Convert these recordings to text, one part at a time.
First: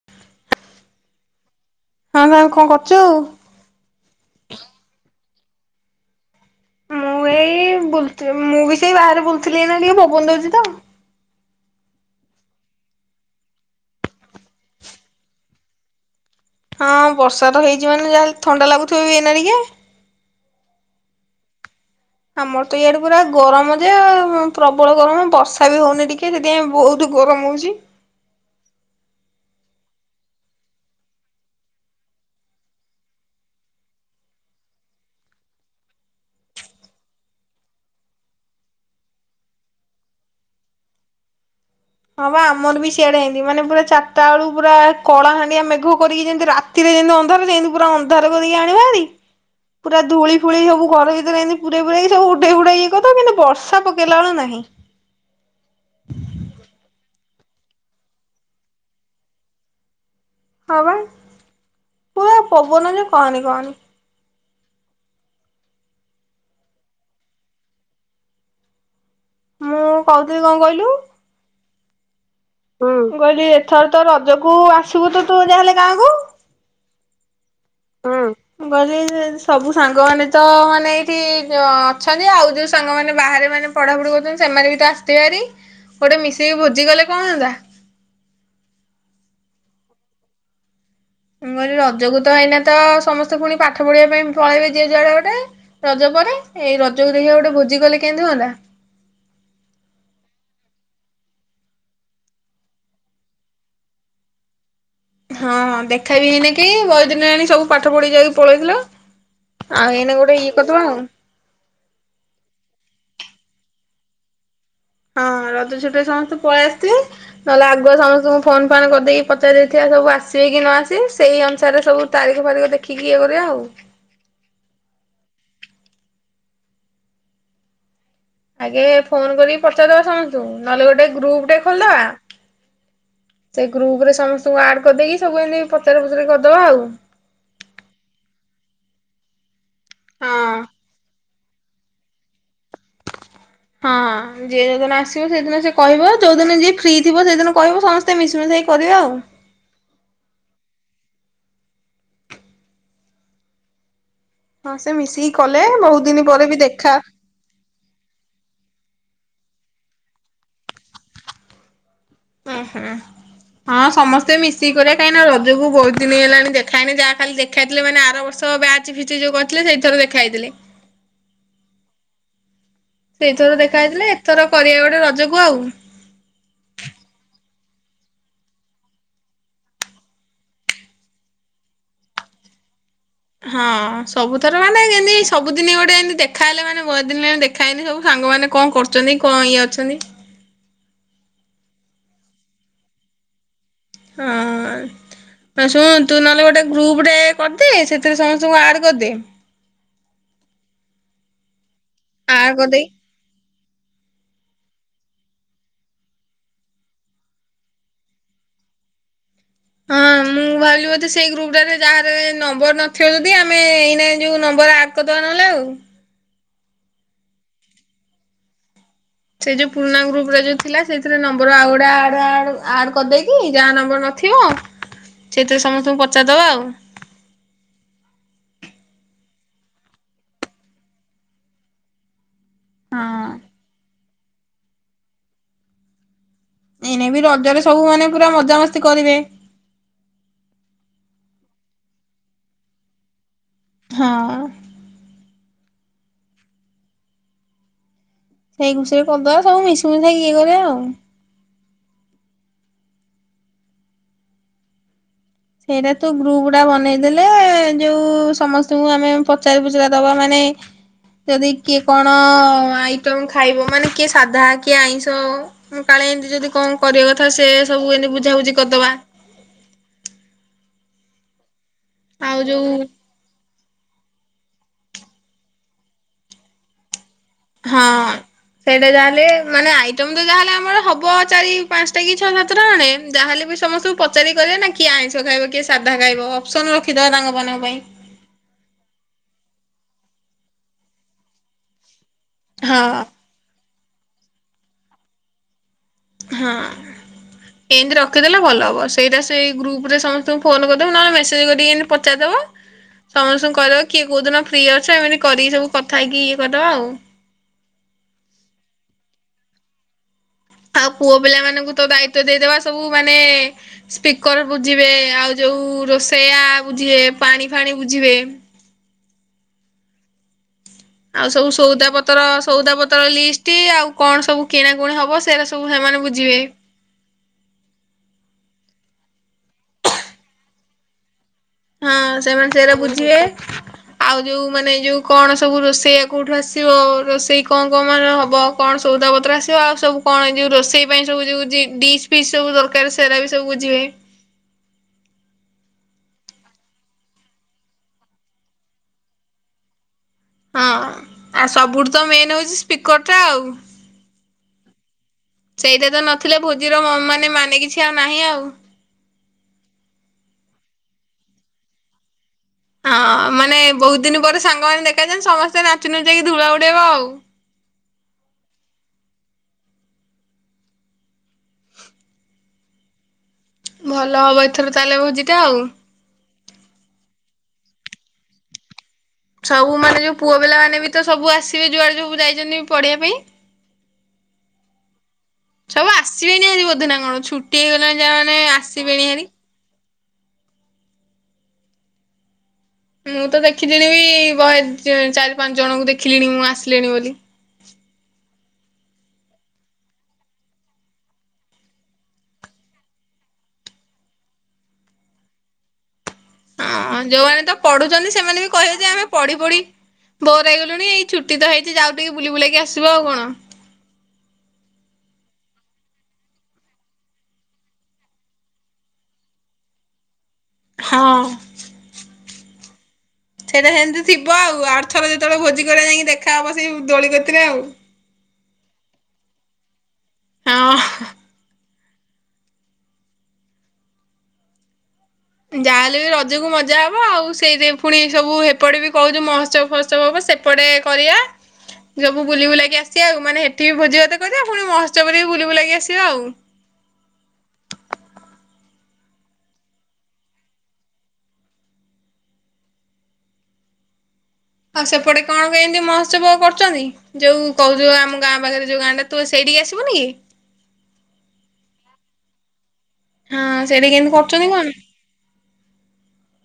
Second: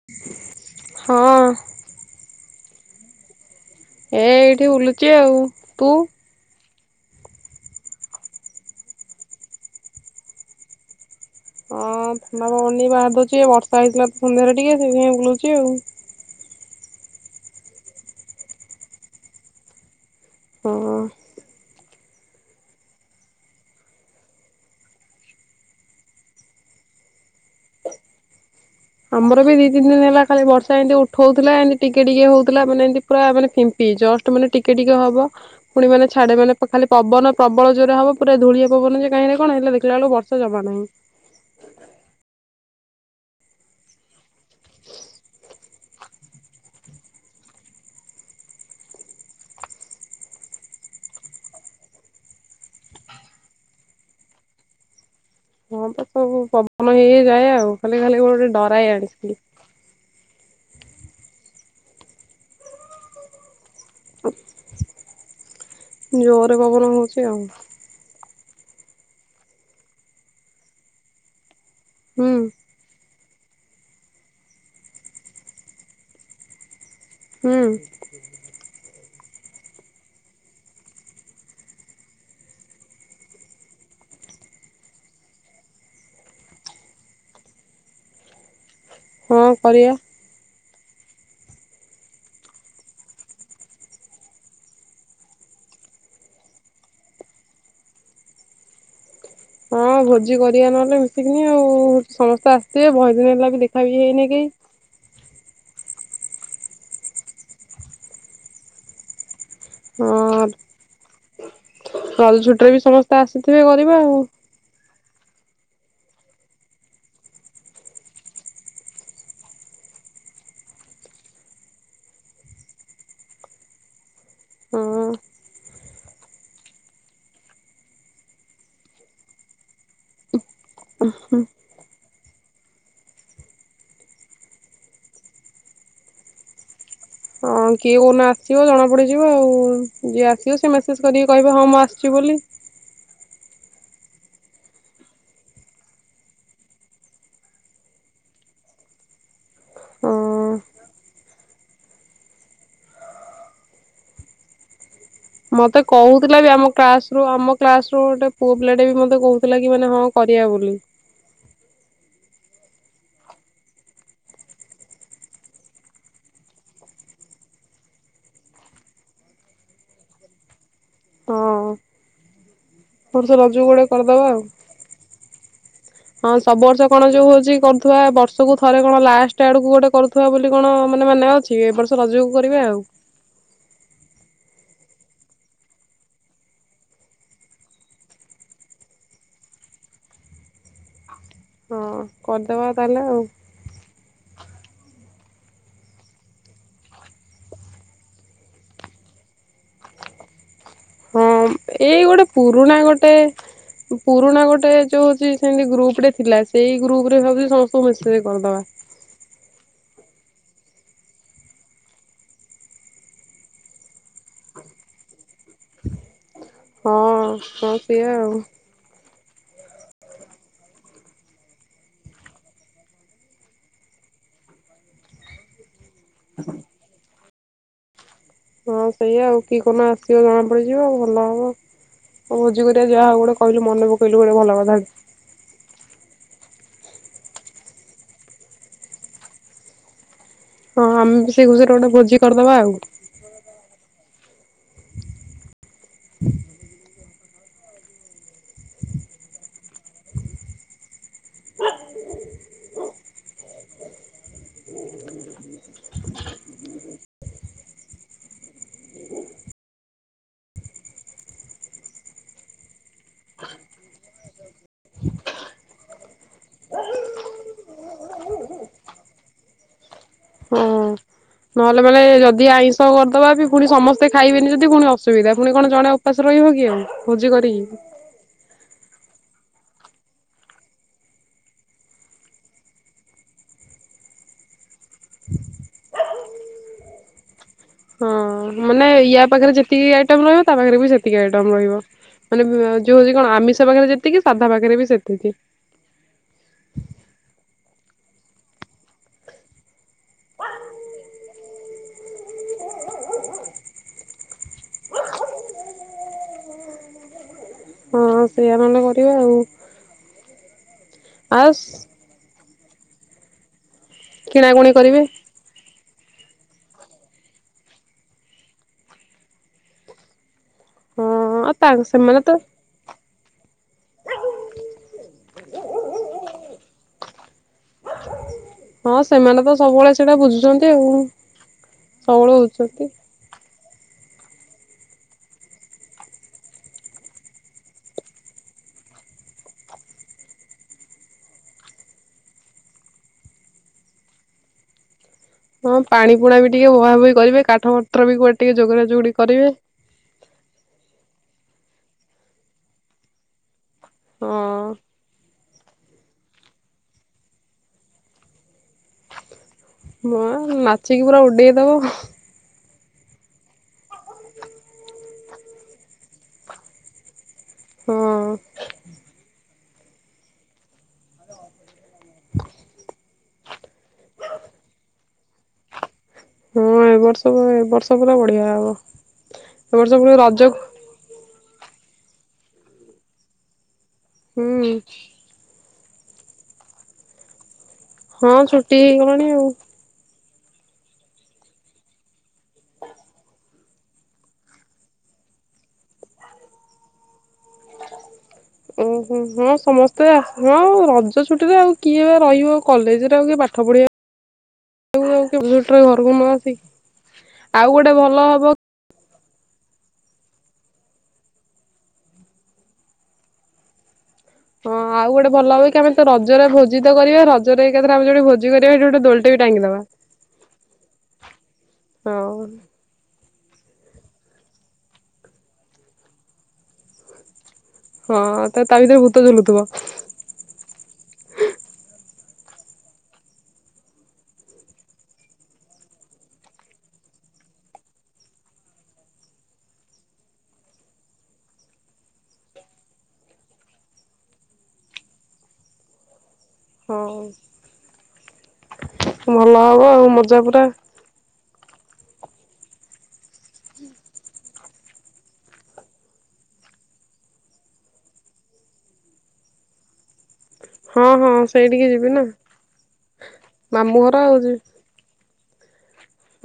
ହଁ। ହଁ ଭାଉଜ୍ କଣ କରଛୁ ଆଉ। ଏ ଏଇଠି ବୁଲୁଚି ଆଉ, ତୁ। ମୁଁ ଏଇ ବୁଲଥିଲି ମୁଁ ବି ସେଇ ବାହାରେ ବୁଲଥିଲି ଏଇନା ଟିକେ ପବନ ଦଉଛି ତ। ହଁ ଥଣ୍ଡା ପବନ ଟିକେ ବାହରେ ଡଉଛି ଏଇ ବର୍ଷା ହେଇଥିଲା ଫୁଣି ଥରେ ଟିକେ ସେଇଥିପାଇଁ ବୁଲୁଚି ଆଉ। ହଁ ବର୍ଷା ତ ହେଇଛି ମାନେ ଯାହାଲେ ଥଣ୍ଡା ଲାଗୁଥିବ ବି ଏଇନା ଟିକେ। ହଁ ଅ। ଆମର ତ ଇଆଡେ ପୁରା ଗରମ ଯେ ପ୍ରବଳ ଗରମ ବର୍ଷା ବି ହଉନି ଟିକେ ସେଥ ସେଥିପାଇଁ ବହୁତ ଗରମ ହଉଛି। ଆମର ବି ଦି ତିନିଦିନି ହେଲା ଖାଲି ବର୍ଷା ଏନ୍ତି ଉଠଉଥିଲା ଏନ୍ତି ଟିକେଟିକେ ହଉଥିଲା ମାନେ ଏନ୍ତି ପୁରା ମାନେ ଫିମ୍ପୀ ଜଷ୍ଟ ମାନେ ଟିକେ ଟିକେ ହବ ପୁଣି ମାନେ ଛାଡେ ମାନେ ଖାଲି ପବନ ପ୍ରବଳ ଜୋରରେ ହବ ପୁରା ଧୁଳିଆ ପବନ ଯେ କାହିଁରେ କଣ ହେଲେ ଦେଖିଲାଳୁ ବ ଜମା ନାହିଁ। ହଁ ବା ଆମର ବି ସିଆଡେ ଏନ୍ତି ମାନେ ପୁରା ଚାରିଟା ଏଳୁ ପୁରା କଳାହାଣ୍ଡିଆ ମେଘ କରିକି ଯେମିତି ରା ତିରେ ଜେନ୍ତି ଅନ୍ଧାର ସେନ୍ତି ପୁରା ଅନ୍ଧାର କରିକି ଆଣିବ ଭାରି ପୁରା ଧୂଳି ଫୁଳି ସବୁ ଘର ଭିତରେ ଏନ୍ତି ପୁରେଇ ପୁରେଇ ସବୁ ଉଡେଇ ଫୁଡେଇ ଇଏ କରି ଦବ କିନ୍ତୁ ବର୍ଷା ପକେଇଲାଳୁ ନାହିଁ। ହଁ ତ ସବୁ ପବନ ହେଇ ହେଇ ଯାଏ ଆଉ ଖାଲି ଖାଲି ଗୋଟେ ଡରାଏ ଇଆଡେ ଖାଲି। ହଁ ବା ପୁରା ପବନ ଯେ କହନି କହନି। ଜୋରରେ ପବନ ହଉଛି ଆଉ। ମୁଁ କହୁଥିଲି କଣ କହିଲୁ? ହୁଁ। ହୁଁ ମୁ କହିଲି ଏଥର ତ ରଜକୁୁ ଆସୁବୁତ ତୁ ଯାହାହେଲେ ଗାଁକୁ। ହୁଁ। ହୁଁ। ମୁଁ କହିଲି ସବୁ ସାଙ୍ଗମାନେ ତ ମାନେ ଏଇଠି ଅଛନ୍ତି ଆଉ ଯେଉଁ ସାଙ୍ଗମାନେ ବାହାରେ ମାନେ ପଢାପଢି କରୁଛନ୍ତି ସେମାନେ ବି ତ ଆସିଥିବେ ଭାରି ଗୋଟେ ମିଶିକି ଭୋଜି କଲେ କଣ ହନ୍ତା? କଣ କରିଆ? ମୁ କଇଲି ରଜକୁ ତ ଏଇନା ତ ସମସ୍ତେ ପୁଣି ପାଠ ପଢିବା ପାଇଁ ପଳେଇବେ ଯିଏ ଯୁଆଡେ ଗୋଟେ ରଜ ପରେ ଏଇ ରଜକୁ ଦେଖିଆ ଗୋଟେ ଭୋଜି କଲେ କେମତି ହୁଅନ୍ତା? ହଁ ଭୋଜି କରିବା ନହେଲେ ମିଶିକିନି ଆଉ ସମସ୍ତେ ଆସିବେ ବହେଦିନ ହେଲା ବି ଦେଖା ବି ହେଇନିକି ହଁଁ ଦେଖେଇବିନି କି ବହେଦିନ ହେଲାଣି ସବୁ ପାଠ ପଢି ଯାଇକି ପଳେଇଥିଲ। ଆଉ ଏନେ ଗୋଟେ ଇଏ କରିଦବା ଆଉ। କାଲି ଛୁଟିରେ ବି ସମସ୍ତେ ଆସିଥିବେ କରିବା ଆଉ। ହଁ ରଜ ଛୁଟିରେ ସମସ୍ତେ ପଳେଇ ଆସିଥିବେ ନହେଲେ ଆଗୁଆ ସମସ୍ତଙ୍କୁ ଫୋନଫାନ୍ କରିଦେଇକି ପଚାରି ଦେଇଥିବା ସବୁ ଆସିବେ କି ନଆସିବେ ସେଇ ଅନୁସାରେ ସବୁ ତାରିଖ ଫାରିଖ ଦେଖିକି ଇଏ କରିବା ଆଉ। ହଁ। ଆଗେ ଫୋନ କରିକି ପଚାରିଦବା ସମସ୍ତଙ୍କୁ ନହେଲେ ଗୋଟେ ଗ୍ରୁପ ଟେ ଖୋଲିଦବା। ସେଇ ଗ୍ରୁପରେ ସମସ୍ତଙ୍କୁ ଆଡ଼ କରିଦେଇକି ସବୁ ଏନ୍ତି ପଚରା ପୁଚୁରି କରିଦବା ଆଉ। ହଁ କିଏ କୋଉଦିନ ଆସିବ ଜଣାପଡ଼ିଯିବ ଆଉ ଯିଏ ଆସିବ ହଁ। ସେ ମେସେଜ କରିକି କହିବ ହଁ ମୁଁ ଆସୁଛି ବୋଲି। ହଁ। ଯିଏ ଯୋଉଦିନ ଆସିବ ସେଇଦିନ ସେ କହିବ ଯୋଉଦିନ ଯିଏ ଫ୍ରି ଥିବ ସେଇଦିନ କହିବ ସମସ୍ତେ ମିଶିମୁଷାକି କରିବା ଆଉ। ହଁ। ହଁ ସେ ମିଶିକି କଲେ ମତେ ବହୁତ ଦିନ ପରେ କହୁଥିଲାବି ବି ଆମ ଦେଖା କ୍ଲାସରୁ ଆମ କ୍ଲାସରୁ ଗୋଟେ ପୁଅ ପିଲାଟେ ବି ମତେ କହୁଥିଲା କି ମାନେ ହଁ କରିବା ବୋଲି। ହୁଁ ହୁଁ। ହଁ ସମସ୍ତେ ମିଶିକି କରିବା। କାହିଁକିନା ରଜକୁ ବୋହୁତଦିନି ହେଲାଣି ଦେଖା ହେଇନି ଯାହା ଖାଲି ଖାଇଥିଲେ ମାନେ ଆରବର୍ଷ ବ୍ୟାଚଫିଷ୍ଟ ଯୋଉ କରିଥିଲେ ସେଇଥର ଦେଖା ହେଇଥିଲେ। ହଁ ବର୍ଷ ସେଇଥରକ ରଜକୁ ଦେଖା ଗୋଟେ ହେଇଥିଲେ କରିଦବା ଆଉ। ଏଥର କରିବା ଗୋଟେ ରଜକୁ ଆଉ। ହଁ ସବୁ ବର୍ଷ କଣ ଯୋଉ ହଉଛି କରୁଥିବା ବର୍ଷକୁ ଥରେ କଣ ଲାଷ୍ଟ ଆଡକୁ ଗୋଟେ କରୁ ଥୁବା ବୋଲି କଣ ମାନେ ମାନେଅଛି। ଏବର୍ଷ ରଜକୁ କରିବା ଆଉ। ହଁ ସବୁଥର ମାନେ ଯେନ୍ତି ସବୁଦିନ ଗୋଟେ ଏନ୍ତି ଦେଖାହେଲେ ମାନେ ବହୁତଦିନ ହେ ଦେଖ ଖା ହେଇନି ସବୁ ସାଙ୍ଗମାନେ କଣ କରୁଛନ୍ତି କଣ ଇଏ ଅଛନ୍ତି। ହଁ କରିଦବା ତାହେଲେ ଆଉ। ହଁ। ଶୁଣ ତୁ ନହେଲେ ଗୋଟେ ଗ୍ରୁପ ଟେ କରିଦେ ସେଥିରେ ସମସ୍ତଙ୍କୁ ଆଡ କରିଦେ। ହଁ ଏଇ ଗୋଟେ ଆଡ ପୁରୁଣା କରିଦେଇ ଗୋଟେ ପୁରୁଣା ଗୋଟେ ଯୋଉ ହଉଛି ସେମିତି ଗ୍ରୁପ ରେ ଥିଲା ସେଇ ଗ୍ରୁପ ରେ ଭାବୁଛି ସମସ୍ତଙ୍କୁ ମେସେଜ କରିଦବା। ହଁ ମୁଁ ମୁଁ ଭାବିଲି ବୋଧେ ସେଇ ଗ୍ରୁପ ଟାରେ ଯାହାର ନମ୍ବର ନଥିବ ଯଦି ଆମେ ଏଇନା ଯୋଉ ନମ୍ବର ଆଡ଼୍ କରିଦେବା ନହେଲେ ଆଉ। ହଁ ହଁ ସେଇଆ ଆଉ। ସେଇ ଯୋଉ ପୁରୁଣା ଗ୍ରୁପରେ ଯୋଉ ଥିଲା ସେଇଥିରେ ନମ୍ବର ଆଉ ଗୁଡ଼େ ଆଡ ଆଡ ଆଡ଼ କରିଦେଇକି ଯାହା ନମ୍ବର ନ ଥିବ ସେଥିରେ ସମସ୍ତଙ୍କୁ ପଚାରିଦବା ଆଉ। ହଁ ସେଇଆ ଆଉ କିଏ କୋଉଦିନ ଆସିବ ଜଣାପଡିଯିବ ଆଉ ଭଲ ହବ। ଭୋଜି କରିବା ଯାହାହୋଉ ହଁ ଗୋଟେ କହିଲୁ ମନପକେଇଲୁ ଗୋଟେ ଭଲ କଥା ଏନେ ବି ରଜରେ ସବୁ ମାନେ ପୁରା ମଜାମସ୍ତି କରିବେ। ହଁ ଆମେ ବି ସେ ଖୁସିରେ ଗୋଟେ ଭୋଜି କରିଦବା ଆଉ। ହଁ। ସେଇ ଖୁସିରେ କରିଦବା ସବୁ ମିଶିମୂଷାକି ଇଏ କରିବା ଆଉ। ହ ସେଇଟା ତୁ ଗ୍ରୁପଟା ବନେଇଦେଲେ ଯୋଉ ସମସ୍ତଙ୍କୁ ଆମେ ପଚାରି ପୁଚୁରା ଦବା ମାନେ ଯଦି କିଏ କଣ ଆଇଟମ ଖାଇବ ମାନେ କିଏ ସାଧା କିଏ ଆଇଁଷ ମୁଁ କାଳେ ଏମିତି ଯଦି କଣ କରିବା କଥା ସେ ସବୁ ଏମିତି ବୁଝାବୁଝି କରିଦବା। ହଁ। ନହେଲେ ମାନେ ଆଉ ଯଦି ଯୋଉ ଆଇଁଷ କର ଦବାବି ପୁଣି ସମସ୍ତେ ଖାଇବେନି ଯଦି ପୁଣି ଅସୁବିଧା ପୁଣି କଣ ଜଣେ ଉପାସ ରହିବ କି ଆଉ। ଖୋଜି କରିକି ହଁ। ସେଇଟା ଯାହାହେଲେ ମାନେ ଆଇଟମ୍ ତ ଯାହାଲେ ଆମର ହବ ଚାରି ପାଞ୍ଚଟା କି ଛଅ ସାତଟା ଖଣ୍ଡେ ଯାହାଲେ ବି ସମସ୍ତଙ୍କୁ ପଚାରି କରିବେନା କିଏ ଆଇଁଷ ଖାଇବ କିଏ ସାଧା ଖାଇବ ଅପ୍ ସନ୍ ରଖିଦବା ତାଙ୍କ ମନଙ୍କ ପାଇଁ। ହଁ ମାନେ ୟା ପାଖରେ ଯେତିକି ଆଇଟମ୍ ରହିବ ତା ପାଖରେ ବି ସେତିକି ଆଇଟମ୍ ରହିବ। ମାନେ ହଁ ଯୋଉ ହୋଉଛି କଣ ଆମିଷ ପାଖରେ ଯେତିକି ସାଧା ପାଖରେ ବି ସେତିକି। ହଁ। ଏନ୍ତି ରଖିଦେଲେ ଭଲ ହବ ସେଇଟା ସେଇ ଗ୍ରୁପ୍ ରେ ସମସ୍ତଙ୍କୁ ଫୋନ କରିଦବୁ ନହେଲେ ମେସେଜ୍ କରିକି ଏନ୍ତି ପଚାରିଦବ। ସମସ୍ତଙ୍କୁ କହିଦବ କିଏ କୋଉଦିନ ଫ୍ରି ଅଛ ଏମିତି କରିକି ସବୁ କଥା ହେଇକି ଇଏ କରଦବ ଆଉ। ହଁ ସେଇଆ ନହନେ କରିବା ଆଉ। ଆଉ ପୁଅ ପିଲା ଆଉ ମାନଙ୍କୁ ତ ଦାୟିତ୍ବ ଦେଇଦବା ସବୁ ମାନେ ସ୍ପିକର କିଣାକୁଣି ବୁଝିବେ କରିବେ ଆଉ ଯୋଉ ରୋଷେଇଆ ବୁଝିବେ ପାଣି ଫାଣି ବୁଝିବେ। ହଁ ଆଉ ସବୁ ତା ସଉଦା ସେମାନେ ପତ୍ର ତ ସଉଦା ପତ୍ର ଲିଷ୍ଟ। ଟି ଆଉ କଣ ସବୁ କିଣାକୁଣି ହବ ସେରା ସବୁ ସେମାନେ ବୁଝିବେ। ହଁ ସେମାନେ ତ ସବୁବେଳେ ସେଇଟା ବୁଝୁଛନ୍ତି ଆଉ। ହଁ ସବୁବେଳେ ସେମାନେ ସେଇରା ବୁଝୁଛନ୍ତି। ବୁଝିବେ। ଆଉ ଯୋଉ ମାନେ ଯୋଉ କଣ ସବୁ ରୋଷେଇଆ କୋଉଠୁ ଆସିବ ରୋଷେଇ କଣ କଣ ମାନ ହବ। କଣ ସଉଦାପତ୍ର ଆସିବ ଆଉ ସବୁ କଣ ଏ ଯୋଉ ରୋଷେଇ ପାଇଁ ସବୁ ଯୋଉ ଡିସ୍ ପିସ୍ ସବୁ ଦରକାର ସେଇରା ବି ସବୁ ବୁଝିବେ। ହଁ ପାଣି ପୁଣା ବି ଟିକେ ବୁହା ବୋହି କରିବେ କାଠ ପତ୍ର ବି କୁଆଡେ ଟିକେ ଯୋଗାଡ ଯୋଗୋଡି କରିବେ। ହଁ ଆଉ ସବୁଠୁ ତ ମେନ୍ ହୋଉଛି ସ୍ପିକର ଟା ଆଉ। ହଁ। ସେଇଟା ତ ନଥିଲେ ଭୋଜିର ମ ମାନେ ମାନେ କିଛି ଆଉ ନାହିଁ ଆଉ। ହଁ ନାଚିକି ପୁରା ଉଡେଇଦବ। ହଁ ମାନେ ବହୁତ ଦିନ ପରେ ସାଙ୍ଗମାନେ ଦେଖାଯାନ୍ତି ସମସ୍ତେ ନାଚି ନୁଚକି ଧୂଳା ଉଡେଇବ ଆଉ। ହୁଁ। ଭଲ ହବ ଏଥର ତାହେଲେ ଭୋଜିଟା ଆଉ। ହଁ ଏ ବର୍ଷ ଏ ବର୍ଷ ପୁରା ବଢିଆ ହବ। ଏ ସବୁ ବର୍ଷ ମାନେ ପୁଣି ଯୋଉ ପୁଅ ରଜ ପିଲାମାନେ ବି ତ ସବୁ ଆସିବେ ଯୁଆଡେ ଯୁ ଯାଇଛନ୍ତି ପଢିବା ପାଇଁ। ହୁଁ। ସବୁ ଆସିବେନି ଆଜି ବୋଧେ ନା କଣ ଛୁଟି ହେଇଗଲାଣି ଯାହା ହଁ ମାନେ ଛୁଟି ଆସିବେଣି ହେଇଗଲାଣି ହାରି। ଆଉ। ମୁଁ ତ ଦେଖିଲିଣି ବି ବହେ ଚାରି ପାଞ୍ଚ ଜଣଙ୍କୁ ଦେଖିଲିଣି ମୁଁ ଆସିଲିଣି ବୋଲି। ଓହୋ ହଁ ସମସ୍ତେ ହଁ ରଜ ଛୁଟିରେ ଆଉ କିଏ ବା ରହିବ କଲେଜ୍‌ରେ ଆଉ କିଏ ପାଠ ପଢିବା ମୁଁ କେବେଠୁ ଘରକୁ ମା ହଁ ଯୋଉମାନେ ତ ପଢୁଛନ୍ତି ସେମାନେ ବି କହିବେ ଯେ ଆମେ ପଢ଼ି ପଢ଼ି ବୋର ହେଇଗଲୁଣି ଏଇ ଛୁଟି ତ ହେଇଛି ଯାଉ ଟିକେ ବୁଲି ବୁଲାକି ଆସିବୁ ଆଉ କଣ। ହଁ ଆଉ ଗୋଟେ ଭଲ ହବ କି ଆମେ ତ ରଜରେ ଭୋଜି ତ କରିବା ରଜରେ ଏକାରେ ଆମେ ଯୋଉଠି ଭୋଜି କରିବା ସେଠି ଗୋଟେ ଦୋଳି ଟେ ବି ଟାଙ୍ଗିଦବା। ହଁ। ହଁ ଉଁ। ସେଇଟା ସେମିତି ଥିବ ଆଉ ଆରଥର ଯେତେବେଳେ ଭୋଜି କରିବା ଯାଇକି ଦେଖା ହେବ ସେଇ ଦୋଳି କତିରେ ଆଉ। ହଁ ତ ତା ଭିତରେ ଭୂତ ଜଝୁଲୁଥିବ। ହଁ। ଯାହାହେଲେ ବି ରଜକୁ ମଜା ହବ ଆଉ ସେଇଥି ପାଇଁ ପୁଣି ସବୁ ହେପଟେ ବି କହୁଛୁ ମହୋଉତ୍ସବ ଫହୋଉତ୍ସବ ହବ ସେ ଏପଟେ କରିବା। ସବୁ ବୁଲି ବୁଲାକି ଆସିବା ଆଉ ମାନେ ସେଠି ଭୋଜି ଭତେ କରିବା ପୁଣି ମହଉତ୍ସବ ରେ ବି ବୁଲ ବୁଲାକି ଆସିବା ଆଉ। ହୋଉ ଭଲ ହବ ଆଉ ମଜା ପୁରା। ଆଉ ସେପଟେ କଣ କେମିତି ମହୋତ୍ସବ କରୁଛନ୍ତି ଯୋଉ କହୁଛୁ ଆମ ଗାଁ ପାଖରେ ଯୋଉ ଗାଁ ସେଇଠିକି ଆସିବୁନି କି ହଁ ହଁ ସେଇଠିକି ଯିବି ନା। ହଁ ସେଠିକି ମାମୁଁ ଘର କେମିତି ଆଉ ଯିବି। କରୁଛନ୍ତି କଣ?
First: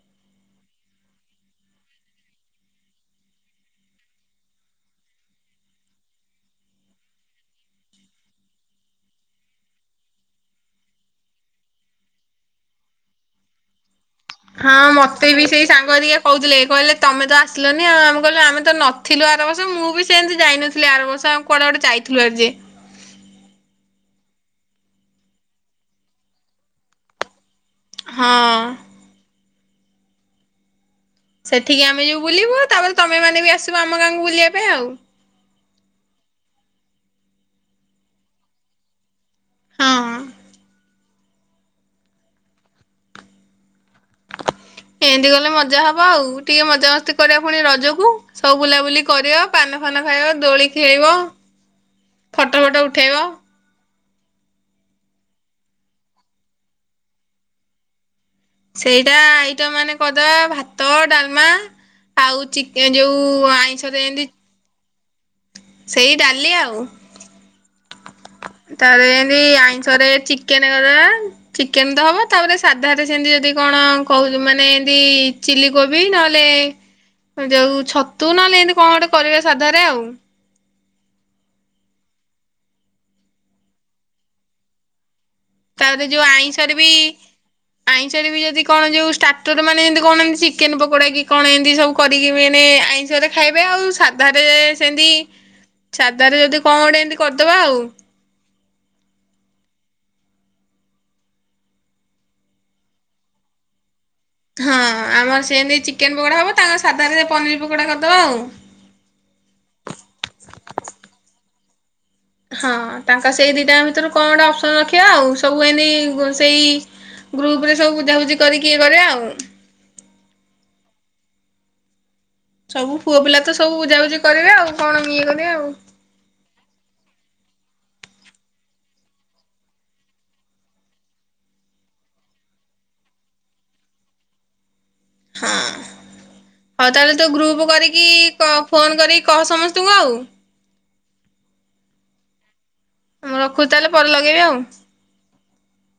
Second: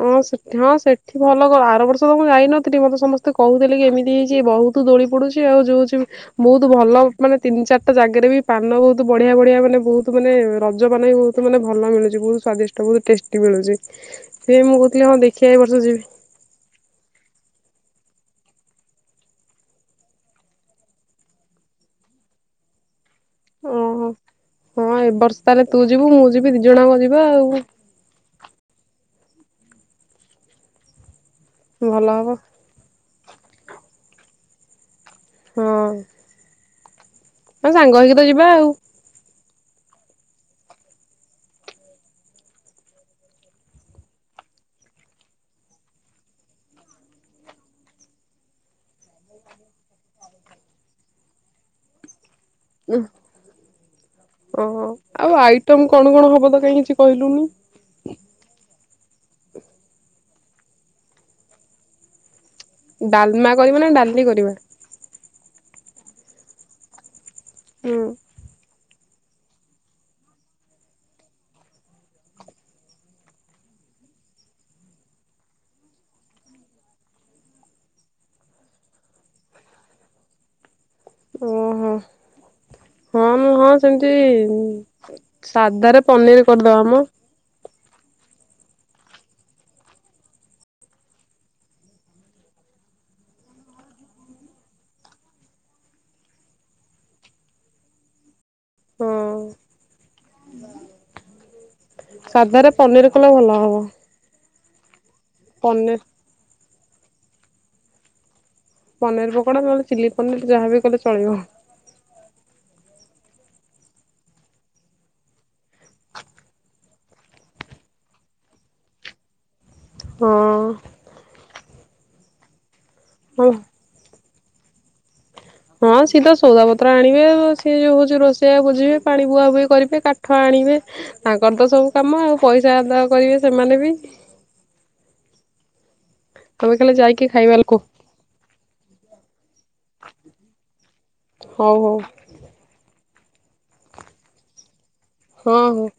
ହଁ, ହଁ ସେଠି ସେଠି ଭଲ କର ଆର ବର୍ଷ ତ ମୁଁ ଯାଇନଥିଲି ମତେ ସମସ୍ତେ କହୁଥିଲେ କି ଏମିତି ହେଇଛି ବହୁତ ତୁ ଦୋଳି ପଡୁଛି ଆଉ ଯୋଉ ହଉଛି ବହୁତ୍ ଭଲ ମାନେ ତିନି ଚାରିଟା ଜାଗାରେ ବି ପାନ ବହୁତ ବଢିଆ ବଢିଆ ମାନେ ବହୁତ୍ ମାନେ ରଜ ମାନ ବି ବହୁତ୍ ତ ମାନେ ଭଲ ମିଳୁଚି ବହୁତ୍ ସ୍ଵାଦିଷ୍ଟ ବହୁତ୍ ଟେଷ୍ଟି ମିଳୁଛି। ସେ ହଁ ମୁଁ କହୁଥିଲି ମତେ ବି ଦେଖିବା ଏ ସେଇ ବର୍ଷ ସାଙ୍ଗ ଯିବି ଘାରିଆ କହୁଥିଲେ କହିଲେ ତମେ ତ ଆସିଲନି ଆଉ ଆମେ କହିଲୁ ଆମେ ତ ନଥିଲୁ ଆରବର୍ଷ ମୁଁ ବି ସେମିତି ଯାଇନଥିଲି ଆରବର୍ଷ ଆଉ। କୁଆଡେ ଗୋଟେ ଯାଇଥିଲୁ ଆଜି। ଓହୋ ହଁ ଏବ ବର୍ଷ ତାହେଲେ ତୁ ଯିବୁ ମୁଁ ଯିବି ଦି ଜଣଙ୍କ ଯିବା ଆଉ। ହଁ। ସେଠିକି ଆମେ ଭଲ ଯୋଉ ହବ ବୁଲିବୁ ତାପରେ ତମେ ମାନେ ବି ଆସିବ ଆମ ଗାଁକୁ ବୁଲିବା ପାଇଁ ଆଉ। ହଁ। ହଁ ସାଙ୍ଗ ହେଇକି ତ ଯିବା ଆଉ। ହଁ। ଏମିତି ଗଲେ ମଜା ହବ ଆଉ ଟିକେ ମଜାମସ୍ତି କରିବା ପୁଣି ରଜକୁ। ସବୁ ବୁଲାବୁଲି କରିବ ପାନ ଫାନ ଖାଇବ ଦୋଳି ଖେଳବ। [inaudible] ଫଟୋ ଫଟୋ ଉଠାଇବ। ଓହୋ ଆଉ ଆଇଟମମ୍ କଣ କଣ ହବ ତ କାହିଁ କିଛି କହିଲୁନି। ସେଇଟା ଆଇଟମ୍ ଆମେ କରିଦବା ଭାତ, ଡାଲମା ଆଉ ଟିକେନ୍ ଯୋଉ ଡାଲମା କରିବା ନା ଆଇଁଷ ଡାଲି ଦେଇନ୍ତି କରିବା ସେଇ ଡାଲି ଆଉ। ହୁଁ। ତାରେ ରେ ଏଦି ଆଇଂଶରେ ଚିକେନ୍ କରିଦବା। ଚିକେନ ତ ହବ ତାପରେ ସାଧ ରେ ସେମିତି ଯଦି କଣ କହୁ ମାନେ ଏମତି ଚିଲି କୋବି ନହେଲେ ଯୋଉ ଛତୁ ନହେଲେ ଏମିତି କଣ ଗୋଟେ କରିବା ସାଧାରେ ଆଉ। ଓହୋ ହଁ ମୁଁ ହଁ ସେମିତି ସାଧା ରେ ପନିର କରିଦବା ମ। ଆଇଁଷ ବି ଯଦି କଣ ଯୋଉ ଷ୍ଟାର୍ଟର ମାନେ ଏମତି କଣ ଏ ଚିକେନ୍ ପକୋଡା କି କଣ ଏମିତି ସବୁ କରିକି ମାନେ ଯଦି ଖାଇବେ ଆଉ ସାଧାରେ ସେମିତି ସାଧାରେ ଯଦି କଣ ଗୋଟେ ଏମିତି କରିଦେବା ଆଉ। ହଁ [inaudible] ସାଧାରେ ପନିର୍ କଲେ ଭଲ ହବ। ହଁ ଆମର ସେ ନେଇ ପନିର ଚିକେନ୍ ପକୋଡା ହବ ତାଙ୍କ ସାଧାରେ ପନିର ପକୋଡା କରିଦବା ଆଉ। ପନିର୍ ପକୋଡା ନହେଲେ ଚିଲି ପନିର ଯାହାବି କଲେ ଚଳିବ। ହଁ ତାଙ୍କ ସେଇ ଦିଟାଙ୍କ ଭିତରୁ କଣ ଗୋଟେ ଅପସନ ରଖିବା ଆଉ ସବୁ ଏନ ସେଇ ଗ୍ରୁପ ରେ ସବୁ ବୁଝାବୁଝି କରିକି କରିବା ଆଉ। ହଁ। ସବୁ ପୁଅ ପିଲା ତ ସବୁ ବୁଝାବୁଝି କରିବେ ଆଉ କଣ ଇଏ କରିବେ ଆଉ। ହଁ ସିଏ ତ ସଉଦାପତ୍ର ଆଣିବେ ସିଏ ଯୋଉ ହଉଛି ରୋଷେଇଆ ବୋଝିବେ ପାଣି ବୁହାବୁହି କରିବେ କାଠ ଆଣିବେ। ତାଙ୍କର ତ ସବୁ କାମ ଆଉ ପଇସା କରିବେ ସେମାନେ ବି ହଁ। ଆମେ ହଉ ଖାଲି ତାହେଲେ ଯାଇକି ତୁ ଖାଇବା ଗ୍ରୁପ ଲୋକ କରିକି ଫୋନ କରିକି କହ ସମସ୍ତଙ୍କୁ ଆଉ। ହଉ ହଉ। ମୁଁ ରଖୁଚି ତାଏଲେ ପରେ ଲଗେଇବି ଆଉ। ହଁ ହଁ।